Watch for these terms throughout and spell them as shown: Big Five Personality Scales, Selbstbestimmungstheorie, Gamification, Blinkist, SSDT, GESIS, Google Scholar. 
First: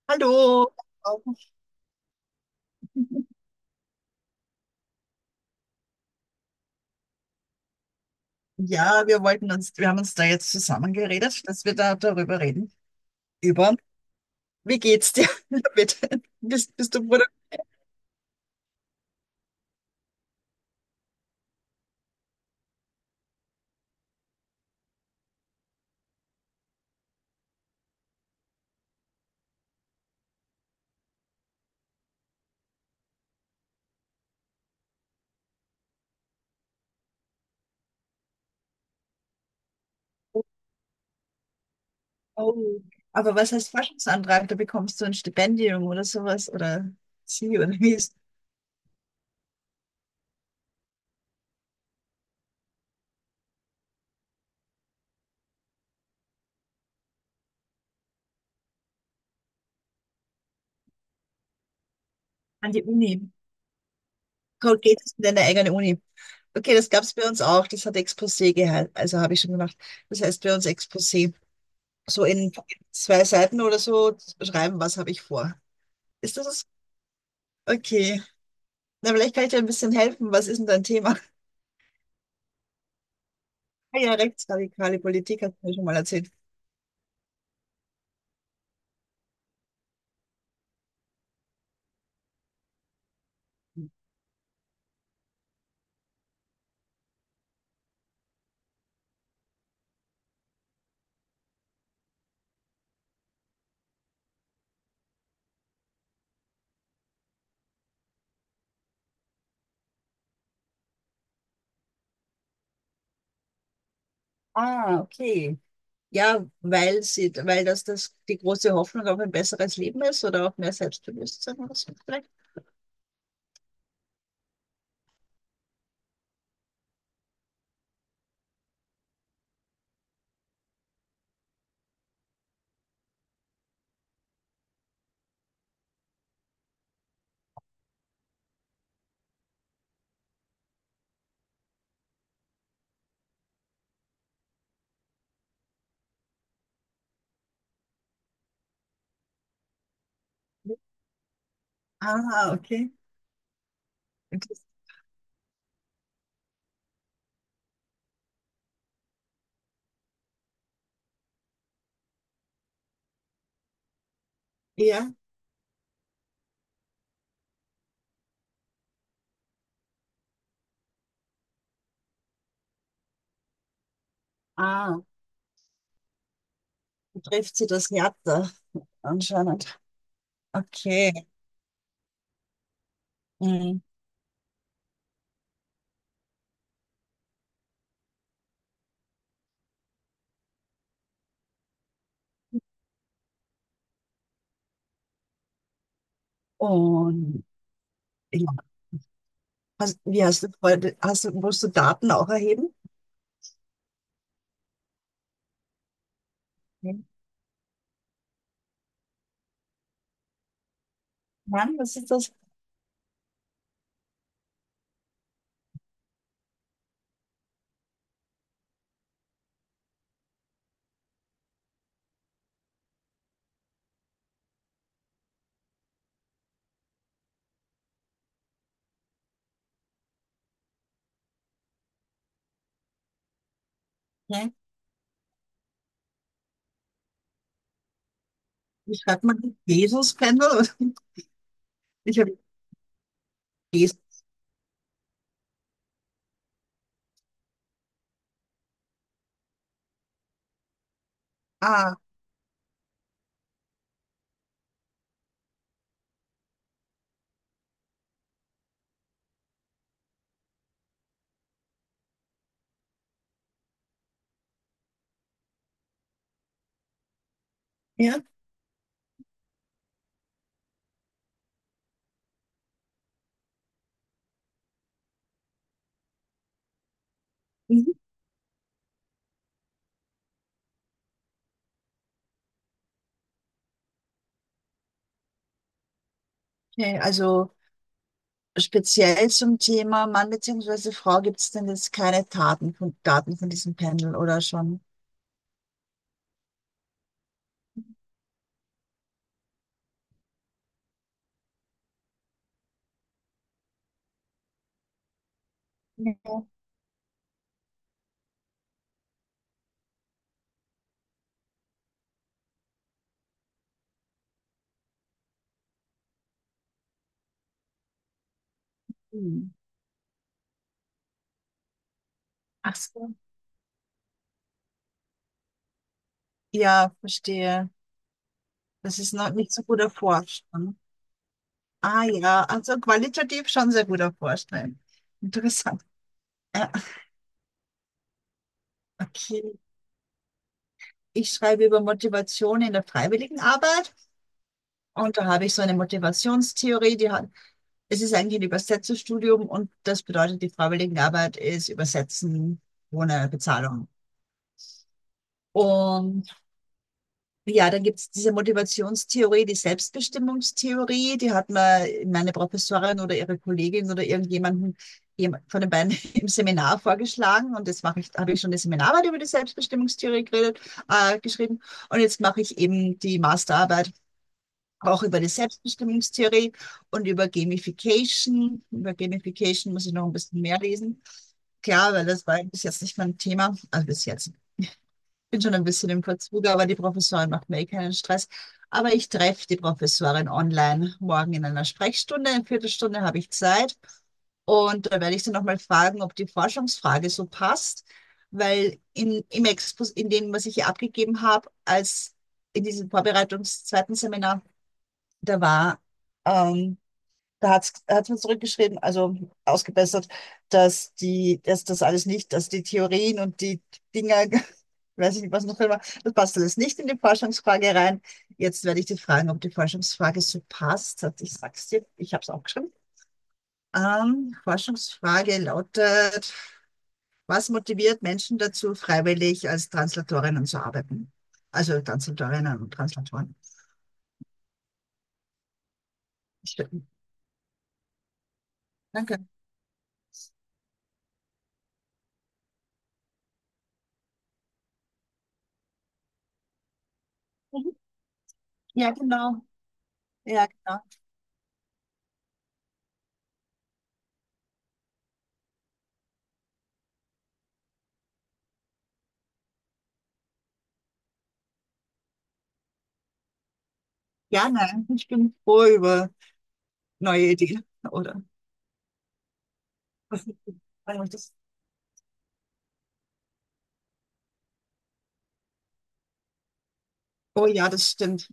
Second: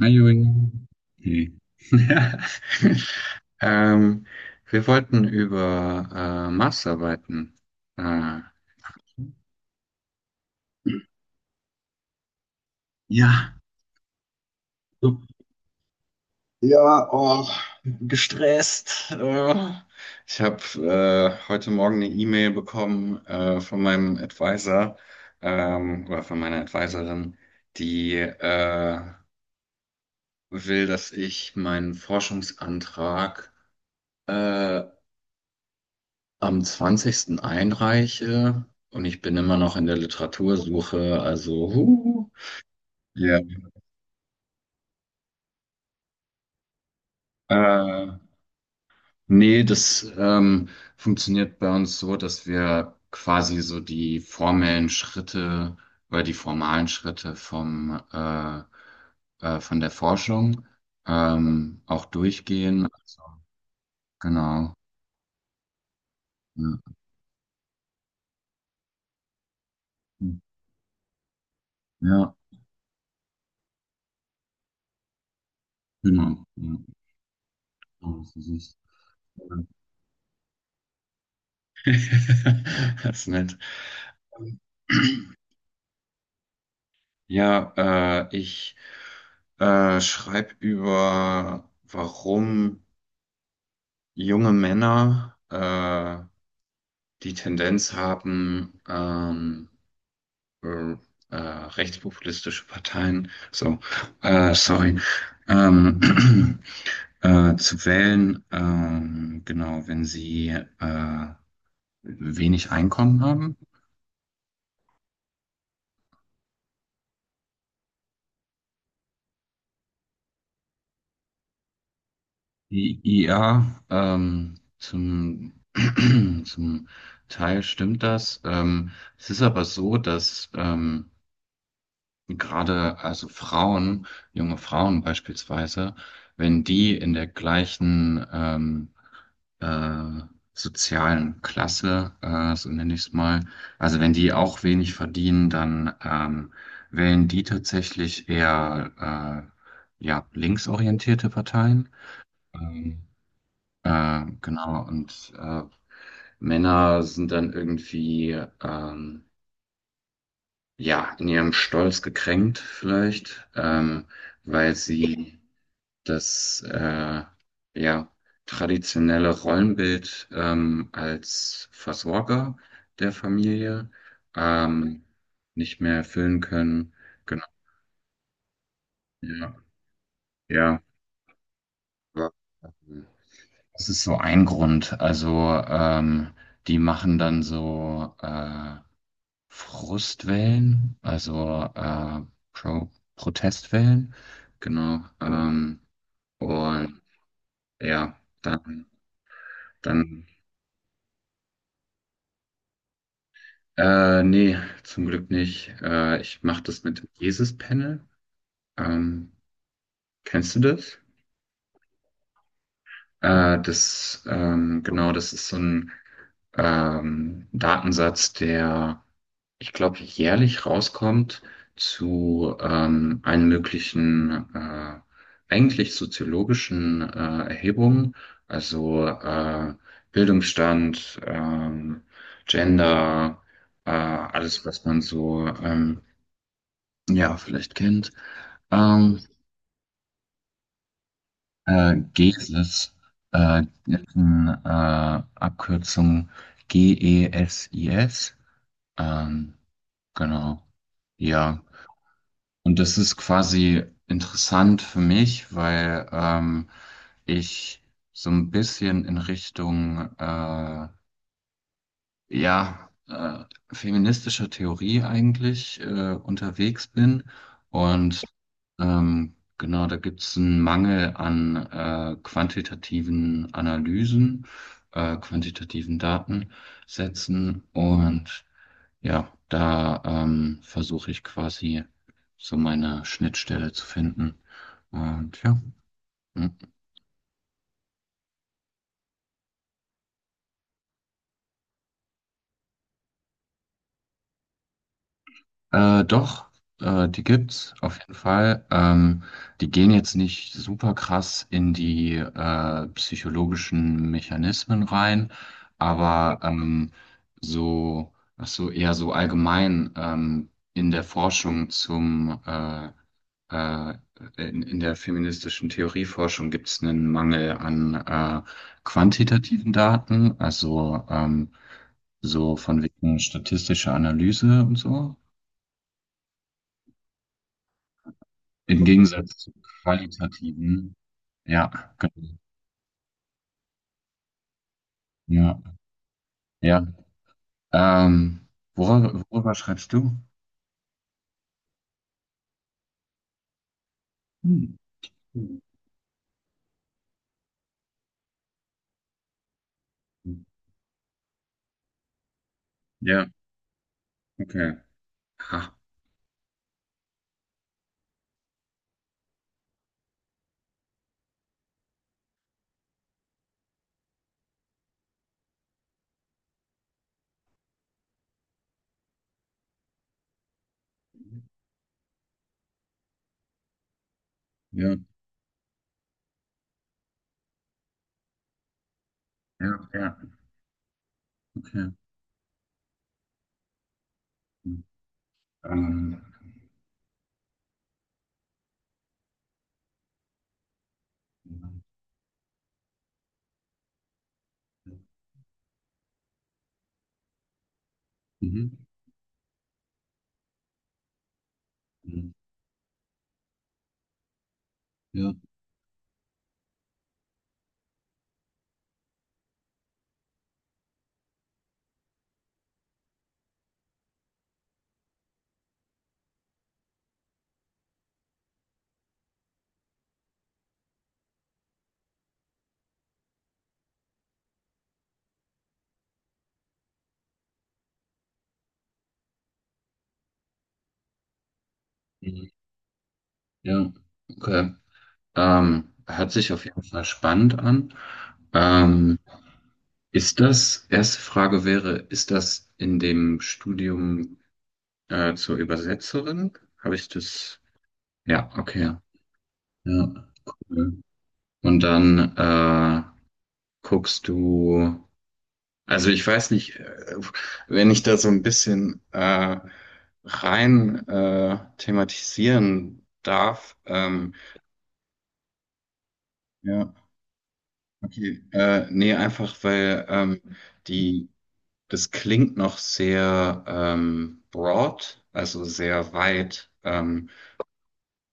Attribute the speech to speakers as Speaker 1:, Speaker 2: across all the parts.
Speaker 1: Hi, Juri.
Speaker 2: Hallo.
Speaker 1: Nee. Ähm, Wir wollten über Maßarbeiten. Äh,
Speaker 2: Ja, wir haben uns da jetzt zusammengeredet, dass wir da darüber reden.
Speaker 1: ja,
Speaker 2: Über, Wie geht's
Speaker 1: so.
Speaker 2: dir damit? Bist du
Speaker 1: Ja,
Speaker 2: Bruder?
Speaker 1: oh, gestresst. Ich habe heute Morgen eine E-Mail bekommen von meinem Advisor oder von meiner Advisorin, die will, dass ich meinen Forschungsantrag äh, am 20. einreiche, und ich bin immer noch in der Literatursuche, also huh,
Speaker 2: Oh. Aber
Speaker 1: ja.
Speaker 2: was heißt Forschungsantrag? Da bekommst du ein Stipendium oder sowas oder sie oder wie
Speaker 1: Äh,
Speaker 2: ist
Speaker 1: Nee, das funktioniert bei uns so, dass wir quasi so die formellen Schritte oder die formalen Schritte vom von der Forschung auch
Speaker 2: an die
Speaker 1: durchgehen. Also,
Speaker 2: Uni.
Speaker 1: genau.
Speaker 2: Cold geht es in deine eigene Uni. Okay,
Speaker 1: Ja,
Speaker 2: das gab's bei uns auch. Das hat Exposé gehalten. Also habe ich schon gemacht. Das heißt bei uns Exposé. So
Speaker 1: ja,
Speaker 2: in zwei Seiten oder so schreiben, was habe ich vor. Ist
Speaker 1: genau.
Speaker 2: das es?
Speaker 1: Ja,
Speaker 2: Okay.
Speaker 1: so ist es.
Speaker 2: Na, vielleicht kann ich dir ein bisschen helfen. Was ist denn dein Thema?
Speaker 1: Das ist nett.
Speaker 2: Ah ja, rechtsradikale Politik hast du mir schon mal erzählt.
Speaker 1: Ja, ich schreibe über, warum junge Männer die Tendenz haben, äh, rechtspopulistische Parteien, so, sorry, ähm, zu wählen, genau, wenn sie wenig Einkommen haben.
Speaker 2: Ah, okay. Ja, weil sie, weil das, das die große Hoffnung auf ein besseres Leben ist oder auf mehr Selbstbewusstsein oder so vielleicht.
Speaker 1: Ja, zum Teil stimmt das. Es ist aber so, dass gerade also Frauen, junge Frauen beispielsweise, wenn die in der gleichen äh, sozialen Klasse, so nenne ich es mal, also wenn die auch wenig verdienen, dann wählen die tatsächlich eher ja, linksorientierte Parteien.
Speaker 2: Ah, okay.
Speaker 1: Ähm,
Speaker 2: Inter-
Speaker 1: genau, und Männer sind dann irgendwie ähm, ja in ihrem Stolz gekränkt, vielleicht, weil
Speaker 2: Ja,
Speaker 1: sie das ja traditionelle Rollenbild als Versorger der Familie
Speaker 2: ah,
Speaker 1: ähm, nicht mehr erfüllen können. Genau,
Speaker 2: trifft sie das härter
Speaker 1: ja,
Speaker 2: anscheinend.
Speaker 1: ja.
Speaker 2: Okay.
Speaker 1: Aber, ähm,
Speaker 2: Mhm.
Speaker 1: das ist so ein Grund. Also die machen dann so Frustwellen, also Pro Protestwellen, genau. Und
Speaker 2: Und
Speaker 1: ja,
Speaker 2: ja,
Speaker 1: dann,
Speaker 2: hast, wie
Speaker 1: dann
Speaker 2: hast du, vorher- hast du, musst du Daten auch erheben?
Speaker 1: nee, zum Glück nicht. Ich mache das mit
Speaker 2: Nein,
Speaker 1: dem Jesus-Panel. Ähm, Kennst du das?
Speaker 2: Mann, was ist das?
Speaker 1: Genau, das ist so ein Datensatz, der, ich glaube, jährlich rauskommt zu allen möglichen, eigentlich soziologischen Erhebungen, also Bildungsstand, Gender,
Speaker 2: Nein.
Speaker 1: alles, was man so ja vielleicht kennt.
Speaker 2: Wie
Speaker 1: Ähm,
Speaker 2: schreibt man das? Jesus-Pendel? Ich habe
Speaker 1: GESIS, ist
Speaker 2: Jesus.
Speaker 1: eine Abkürzung G-E-S-I-S, ähm, genau. Ja.
Speaker 2: Ah,
Speaker 1: Und das ist quasi interessant für mich, weil ich so ein bisschen in Richtung ja feministischer Theorie eigentlich unterwegs bin.
Speaker 2: ja.
Speaker 1: Und genau, da gibt es einen Mangel an quantitativen Analysen, quantitativen Datensätzen.
Speaker 2: Mhm.
Speaker 1: Und ja, da versuche ich quasi so meine Schnittstelle zu finden. Und ja. Hm.
Speaker 2: Okay, also speziell zum Thema Mann bzw. Frau gibt es denn jetzt keine Daten von, Daten von diesem Pendel oder schon?
Speaker 1: Doch, die gibt's auf jeden Fall. Die gehen jetzt nicht super krass in die psychologischen Mechanismen rein, aber
Speaker 2: Ja.
Speaker 1: so, ach so, eher so allgemein in der Forschung zum äh, in der feministischen Theorieforschung gibt's einen Mangel an
Speaker 2: Hm.
Speaker 1: quantitativen Daten, also so
Speaker 2: Ach
Speaker 1: von
Speaker 2: so.
Speaker 1: wegen statistischer Analyse und so.
Speaker 2: Ja, verstehe.
Speaker 1: Im
Speaker 2: Das ist noch
Speaker 1: Gegensatz zu
Speaker 2: nicht so gut erforscht, ne?
Speaker 1: qualitativen. Ja,
Speaker 2: Ah
Speaker 1: genau.
Speaker 2: ja, also qualitativ schon sehr gut erforscht, ne?
Speaker 1: Ja,
Speaker 2: Interessant. Äh,
Speaker 1: ja. Ähm, worüber,
Speaker 2: okay.
Speaker 1: worüber schreibst du?
Speaker 2: Ich schreibe über Motivation in der Freiwilligenarbeit
Speaker 1: Hm.
Speaker 2: und da habe ich so eine Motivationstheorie, es ist eigentlich ein Übersetzerstudium und das bedeutet, die Freiwilligenarbeit ist Übersetzen
Speaker 1: Ja,
Speaker 2: ohne Bezahlung.
Speaker 1: okay. Ha.
Speaker 2: Und ja, dann gibt's diese Motivationstheorie, die Selbstbestimmungstheorie, die hat mir meine Professorin oder ihre Kollegin oder irgendjemanden von den beiden im Seminar vorgeschlagen und jetzt habe ich schon eine Seminararbeit über die Selbstbestimmungstheorie geredet, geschrieben und jetzt mache ich eben die Masterarbeit
Speaker 1: Ja,
Speaker 2: auch über die Selbstbestimmungstheorie und über Gamification. Über Gamification
Speaker 1: ja,
Speaker 2: muss ich noch ein
Speaker 1: ja,
Speaker 2: bisschen mehr lesen.
Speaker 1: okay.
Speaker 2: Klar, weil das war bis jetzt nicht mein Thema, also bis jetzt bin schon ein bisschen im
Speaker 1: Ähm,
Speaker 2: Verzug, aber die Professorin macht mir eh keinen Stress. Aber ich treffe die Professorin online morgen in einer Sprechstunde. Eine Viertelstunde habe ich Zeit. Und da werde ich sie nochmal fragen, ob die Forschungsfrage so passt, weil
Speaker 1: mhm.
Speaker 2: in, im Expos, in dem, was ich hier abgegeben habe, als in diesem Vorbereitungs zweiten Seminar,
Speaker 1: Ja,
Speaker 2: da war ähm, da hat's mir zurückgeschrieben, also ausgebessert, dass die, dass das alles nicht, dass die Theorien und die Dinger, weiß ich nicht, was noch immer, das passt alles nicht in die Forschungsfrage rein. Jetzt werde ich dich fragen, ob die Forschungsfrage so passt hat. Ich sag's dir, ich habe es auch geschrieben. Forschungsfrage lautet, was motiviert Menschen dazu, freiwillig als Translatorinnen zu arbeiten? Also
Speaker 1: mhm.
Speaker 2: Translatorinnen und Translatoren.
Speaker 1: Ja, okay. Hört sich auf jeden
Speaker 2: Schön.
Speaker 1: Fall spannend an. Ähm,
Speaker 2: Danke.
Speaker 1: Ist das, erste Frage wäre, ist das in dem Studium? Zur Übersetzerin habe ich das.
Speaker 2: Mhm.
Speaker 1: Ja, okay.
Speaker 2: Ja,
Speaker 1: Ja.
Speaker 2: genau.
Speaker 1: Ja,
Speaker 2: Ja, genau.
Speaker 1: cool. Und dann guckst du. Also ich weiß nicht, wenn ich da so ein bisschen rein thematisieren darf.
Speaker 2: Ja, nein, ich bin froh über
Speaker 1: Ja,
Speaker 2: neue Ideen, oder?
Speaker 1: okay. Nee, einfach weil
Speaker 2: Also
Speaker 1: die
Speaker 2: das,
Speaker 1: das klingt noch sehr broad, also sehr weit.
Speaker 2: oh ja, das stimmt.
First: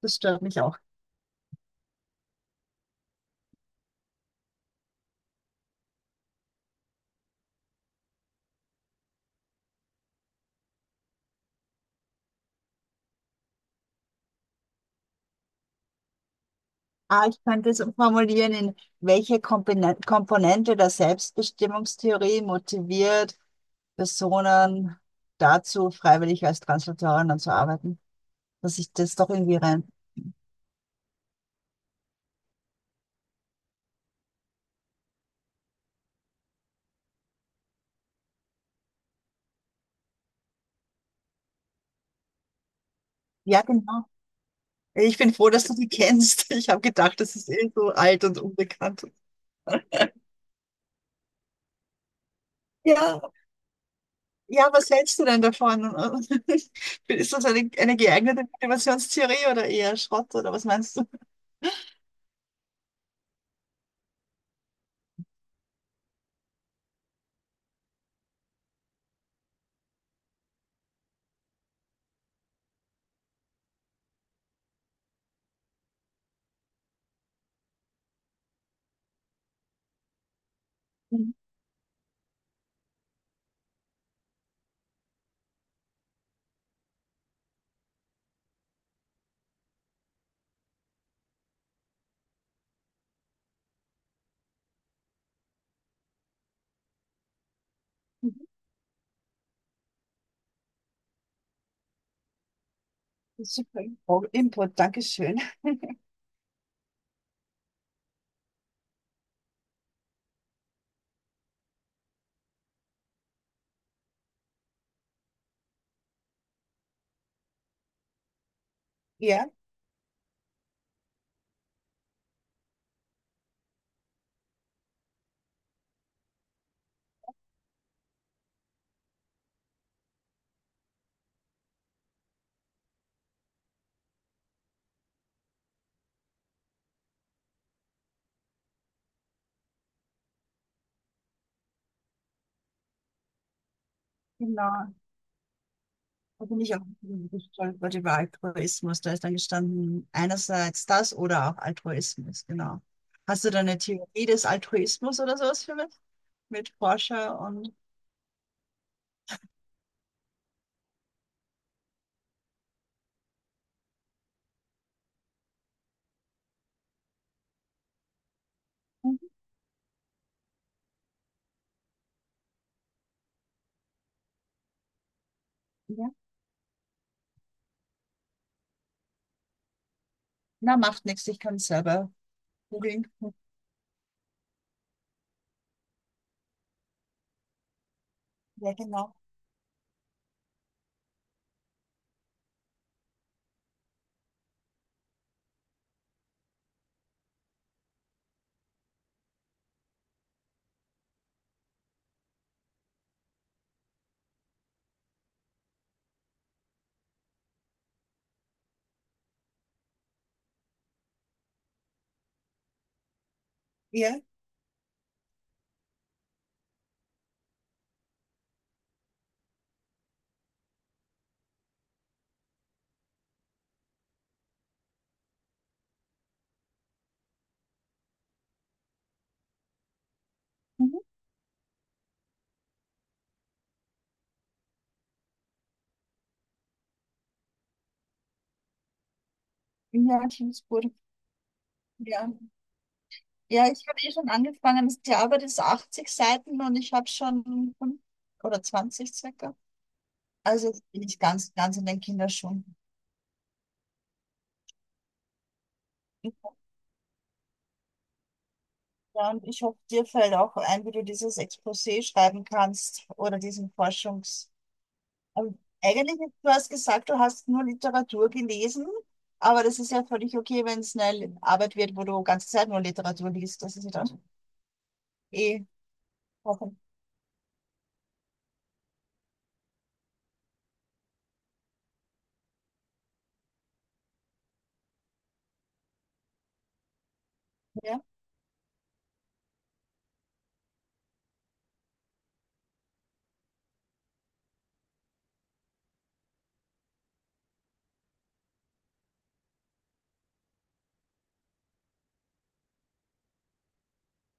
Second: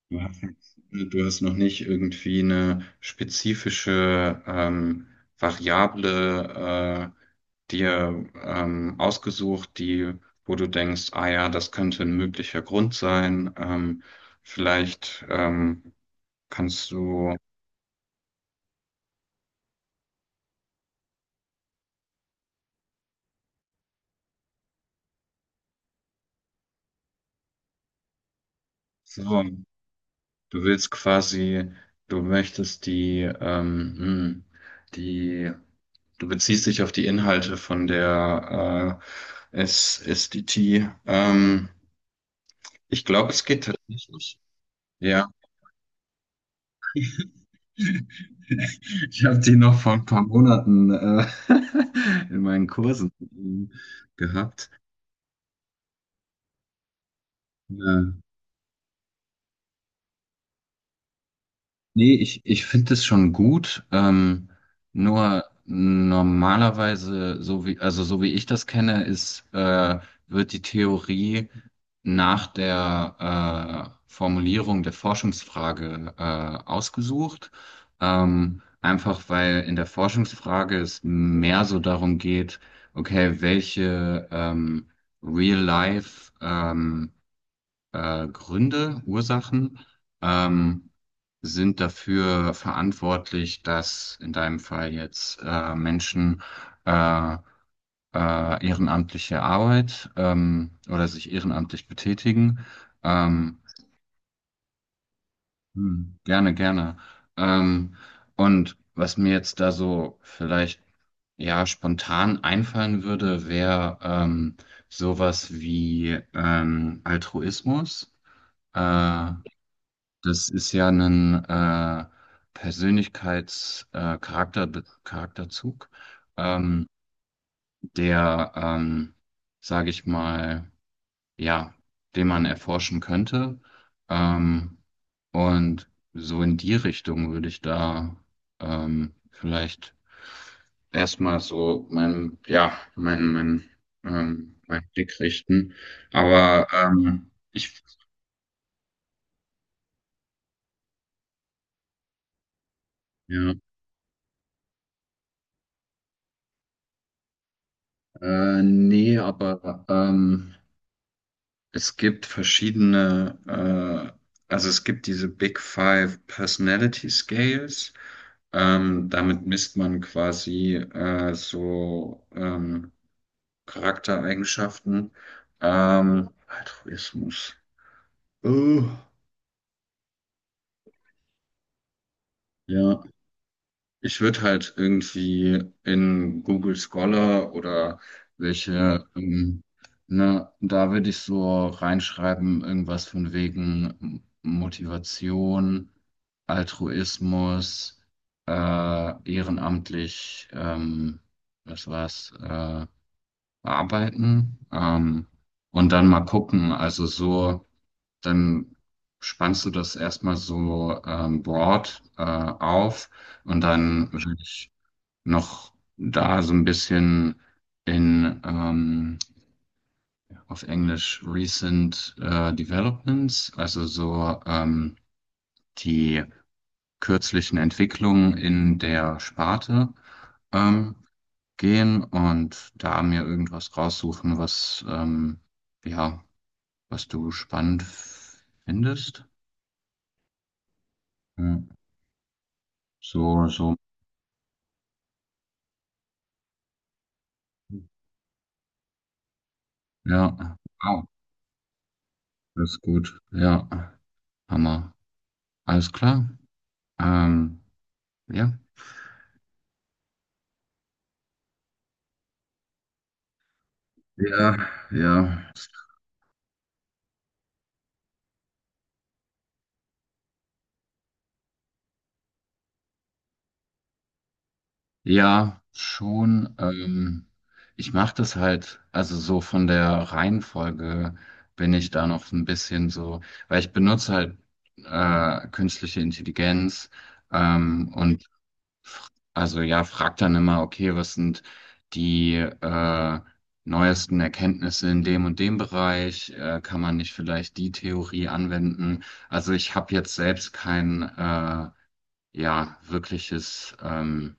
Speaker 2: Das stört mich auch.
Speaker 1: Du hast noch nicht irgendwie eine spezifische Variable dir ausgesucht, die, wo du denkst, ah ja, das könnte ein möglicher Grund sein. Vielleicht kannst
Speaker 2: Ah,
Speaker 1: du,
Speaker 2: ich könnte es formulieren, in welche Komponente der Selbstbestimmungstheorie motiviert Personen dazu, freiwillig als Translatorin zu arbeiten. Dass ich das doch
Speaker 1: so,
Speaker 2: irgendwie rein.
Speaker 1: du willst quasi, du möchtest die, die, du beziehst dich auf die Inhalte von der SSDT. Ich glaube, es
Speaker 2: Ja,
Speaker 1: geht
Speaker 2: genau.
Speaker 1: tatsächlich.
Speaker 2: Ich
Speaker 1: Ja.
Speaker 2: bin froh, dass du die kennst. Ich habe gedacht, das ist eh so alt und unbekannt.
Speaker 1: Ich habe die noch vor ein paar Monaten in meinen Kursen
Speaker 2: Ja, ja,
Speaker 1: gehabt.
Speaker 2: was hältst du denn davon? Ist das eine
Speaker 1: Ja.
Speaker 2: geeignete Motivationstheorie oder eher Schrott oder was meinst du?
Speaker 1: Nee, ich finde es schon gut. Nur normalerweise, so wie, also so wie ich das kenne, ist, wird die Theorie nach der Formulierung der Forschungsfrage ausgesucht. Einfach weil in der Forschungsfrage es
Speaker 2: Mhm,
Speaker 1: mehr so darum geht, okay, welche Real-Life Gründe, Ursachen ähm, sind dafür verantwortlich, dass in deinem Fall jetzt Menschen äh,
Speaker 2: mhm.
Speaker 1: ehrenamtliche Arbeit oder sich ehrenamtlich betätigen. Ähm,
Speaker 2: Super Info- Input, Dankeschön.
Speaker 1: Gerne, gerne. Ähm, und was mir jetzt da so vielleicht ja spontan einfallen würde, wäre sowas wie Altruismus. Äh,
Speaker 2: Ja,
Speaker 1: Das ist ja ein Persönlichkeits-, äh, Charakter, Charakterzug, ähm, der, sage ich mal, ja, den man erforschen könnte. Ähm, und so in die Richtung würde ich da vielleicht erstmal so mein
Speaker 2: genau.
Speaker 1: Blick richten.
Speaker 2: Da bin
Speaker 1: Aber
Speaker 2: ich auch gestolpert
Speaker 1: ich,
Speaker 2: über den Altruismus. Da ist dann gestanden, einerseits das oder auch Altruismus, genau. Hast du
Speaker 1: ja,
Speaker 2: da eine Theorie des Altruismus oder sowas für mich? Mit Forscher und.
Speaker 1: nee, aber es gibt verschiedene, also es gibt diese Big Five Personality Scales.
Speaker 2: Mhm,
Speaker 1: Damit misst man quasi so Charaktereigenschaften.
Speaker 2: ja.
Speaker 1: Altruismus. Uh,
Speaker 2: Na, macht nichts, ich kann es selber
Speaker 1: ja.
Speaker 2: googeln.
Speaker 1: Ich würde halt irgendwie in Google Scholar oder
Speaker 2: Ja,
Speaker 1: welche,
Speaker 2: genau.
Speaker 1: ne, da würde ich so reinschreiben, irgendwas von wegen Motivation, Altruismus, äh, ehrenamtlich, was war's, arbeiten, und dann mal gucken, also so, dann spannst du das erstmal so broad auf. Und dann
Speaker 2: Ja,
Speaker 1: würde ich noch da so ein bisschen in auf Englisch Recent Developments, also so die kürzlichen Entwicklungen in der Sparte ähm,
Speaker 2: mhm.
Speaker 1: gehen und da mir irgendwas raussuchen, was ja, was du spannend findest.
Speaker 2: Ja, Teamsburg.
Speaker 1: Ja.
Speaker 2: Ja.
Speaker 1: So,
Speaker 2: Ja,
Speaker 1: so,
Speaker 2: ich habe eh schon angefangen. Die Arbeit ist 80 Seiten und ich habe schon 5 oder 20 circa.
Speaker 1: ja,
Speaker 2: Also jetzt bin
Speaker 1: wow,
Speaker 2: ich ganz, ganz in den
Speaker 1: das
Speaker 2: Kinderschuhen.
Speaker 1: ist gut, ja, Hammer, alles klar. Ähm, ja.
Speaker 2: Ja, und ich hoffe, dir fällt auch ein, wie du dieses Exposé schreiben kannst oder diesen Forschungs...
Speaker 1: Ja, ja,
Speaker 2: Also eigentlich, du hast gesagt, du hast nur Literatur gelesen, aber das ist ja völlig okay, wenn es eine Arbeit wird, wo du ganze Zeit nur Literatur liest. Das ist ja dann
Speaker 1: ja,
Speaker 2: eh
Speaker 1: schon.
Speaker 2: hoffentlich.
Speaker 1: Ich mache das halt, also so von der Reihenfolge bin ich da noch so ein bisschen so, weil ich benutze halt künstliche Intelligenz
Speaker 2: Ja.
Speaker 1: und also ja, frag dann immer, okay, was sind die neuesten Erkenntnisse in dem und dem Bereich? Kann man nicht vielleicht die Theorie anwenden? Also ich habe jetzt selbst kein Ja, wirkliches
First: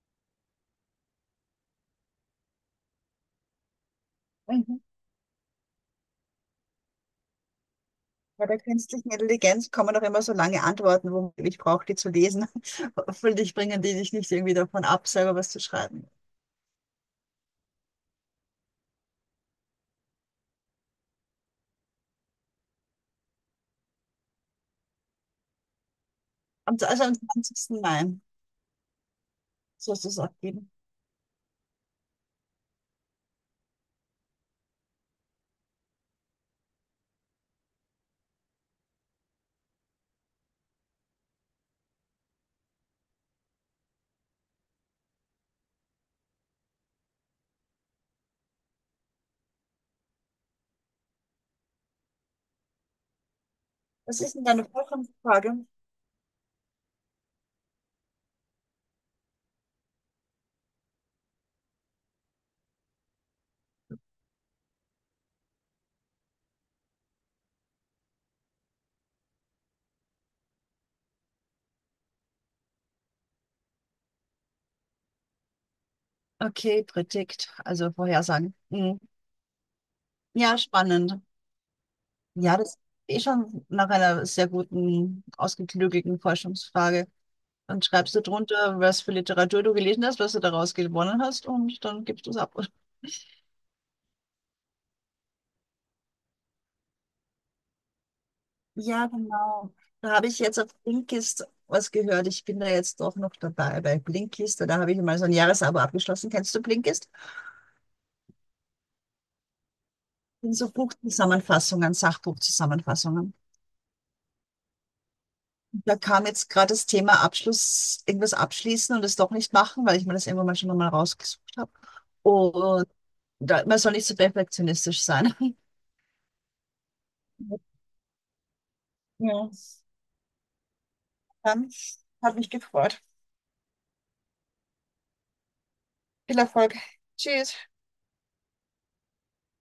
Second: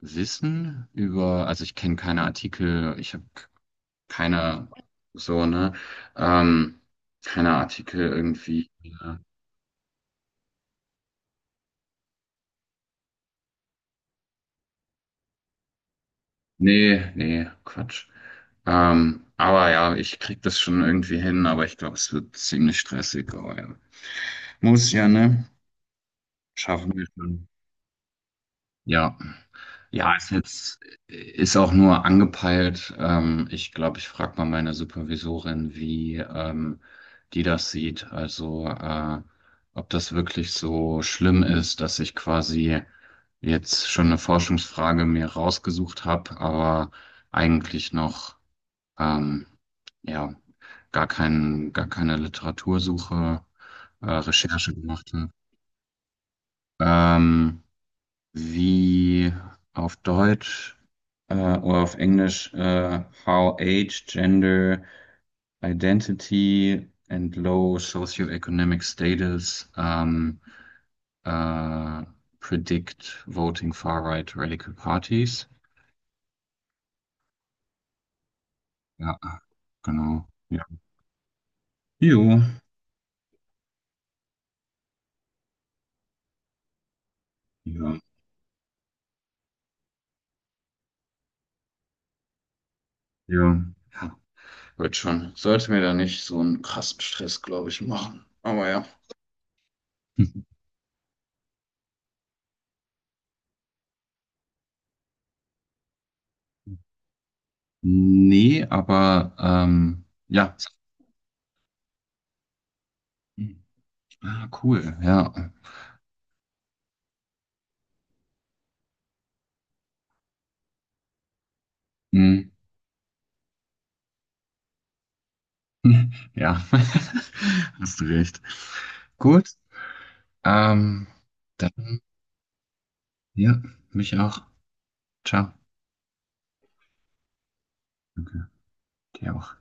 Speaker 1: Wissen über, also ich kenne keine Artikel, ich habe keine,
Speaker 2: Mhm.
Speaker 1: so, ne? Ähm, Keine Artikel
Speaker 2: Bei der
Speaker 1: irgendwie.
Speaker 2: künstlichen
Speaker 1: äh,
Speaker 2: Intelligenz kommen doch immer so lange Antworten, wo ich brauche, die zu lesen. Hoffentlich bringen die dich nicht irgendwie davon ab, selber was zu schreiben.
Speaker 1: Nee, nee, Quatsch. Aber ja, ich krieg das schon irgendwie hin, aber ich glaube, es wird ziemlich stressig. Aber ja. Muss ja, ne?
Speaker 2: Am,
Speaker 1: Schaffen
Speaker 2: also
Speaker 1: wir
Speaker 2: am
Speaker 1: schon.
Speaker 2: 20. Mai
Speaker 1: Ja.
Speaker 2: sollst du
Speaker 1: Ja,
Speaker 2: es abgeben.
Speaker 1: ist auch nur angepeilt. Ich glaube, ich frage mal meine Supervisorin, wie die das sieht. Also, ob das wirklich so schlimm ist, dass ich quasi jetzt schon eine Forschungsfrage mir rausgesucht habe, aber eigentlich noch, ähm, ja, gar keine Literatursuche,
Speaker 2: Was ist denn deine
Speaker 1: Recherche gemacht habe.
Speaker 2: Vorfrage?
Speaker 1: Ähm, Wie auf Deutsch, oder auf Englisch, How Age, Gender, Identity and Low Socioeconomic Status äh, predict voting far-right radical parties.
Speaker 2: Okay, Predikt, also Vorhersagen. Mhm.
Speaker 1: Ja, genau.
Speaker 2: Ja,
Speaker 1: Ja.
Speaker 2: spannend.
Speaker 1: Jo.
Speaker 2: Ja, das ist eh schon nach einer sehr guten, ausgeklügelten Forschungsfrage. Dann
Speaker 1: Ja.
Speaker 2: schreibst du drunter, was für Literatur du gelesen hast, was du daraus gewonnen hast und dann gibst du es ab.
Speaker 1: Ja. Ja, wird schon. Sollte mir da nicht so einen krassen Stress, glaube ich, machen. Aber ja.
Speaker 2: Ja, genau. Da habe ich jetzt auf Blinkist was gehört. Ich bin da jetzt doch noch dabei bei Blinkist. Da habe ich mal so ein Jahresabo abgeschlossen. Kennst du Blinkist? Das
Speaker 1: Nee, aber
Speaker 2: sind
Speaker 1: ja.
Speaker 2: so Buchzusammenfassungen, Sachbuchzusammenfassungen.
Speaker 1: Ah, cool, ja.
Speaker 2: Da kam jetzt gerade das Thema Abschluss, irgendwas abschließen und es doch nicht machen, weil ich mir das irgendwann mal schon mal rausgesucht habe.
Speaker 1: Hm.
Speaker 2: Und da, man soll nicht so perfektionistisch sein.
Speaker 1: Ja, hast du recht. Gut,
Speaker 2: Ja,
Speaker 1: ähm,
Speaker 2: dann
Speaker 1: dann,
Speaker 2: hat mich gefreut.
Speaker 1: ja, mich auch. Ciao.
Speaker 2: Viel Erfolg. Tschüss.
Speaker 1: Danke, dir auch.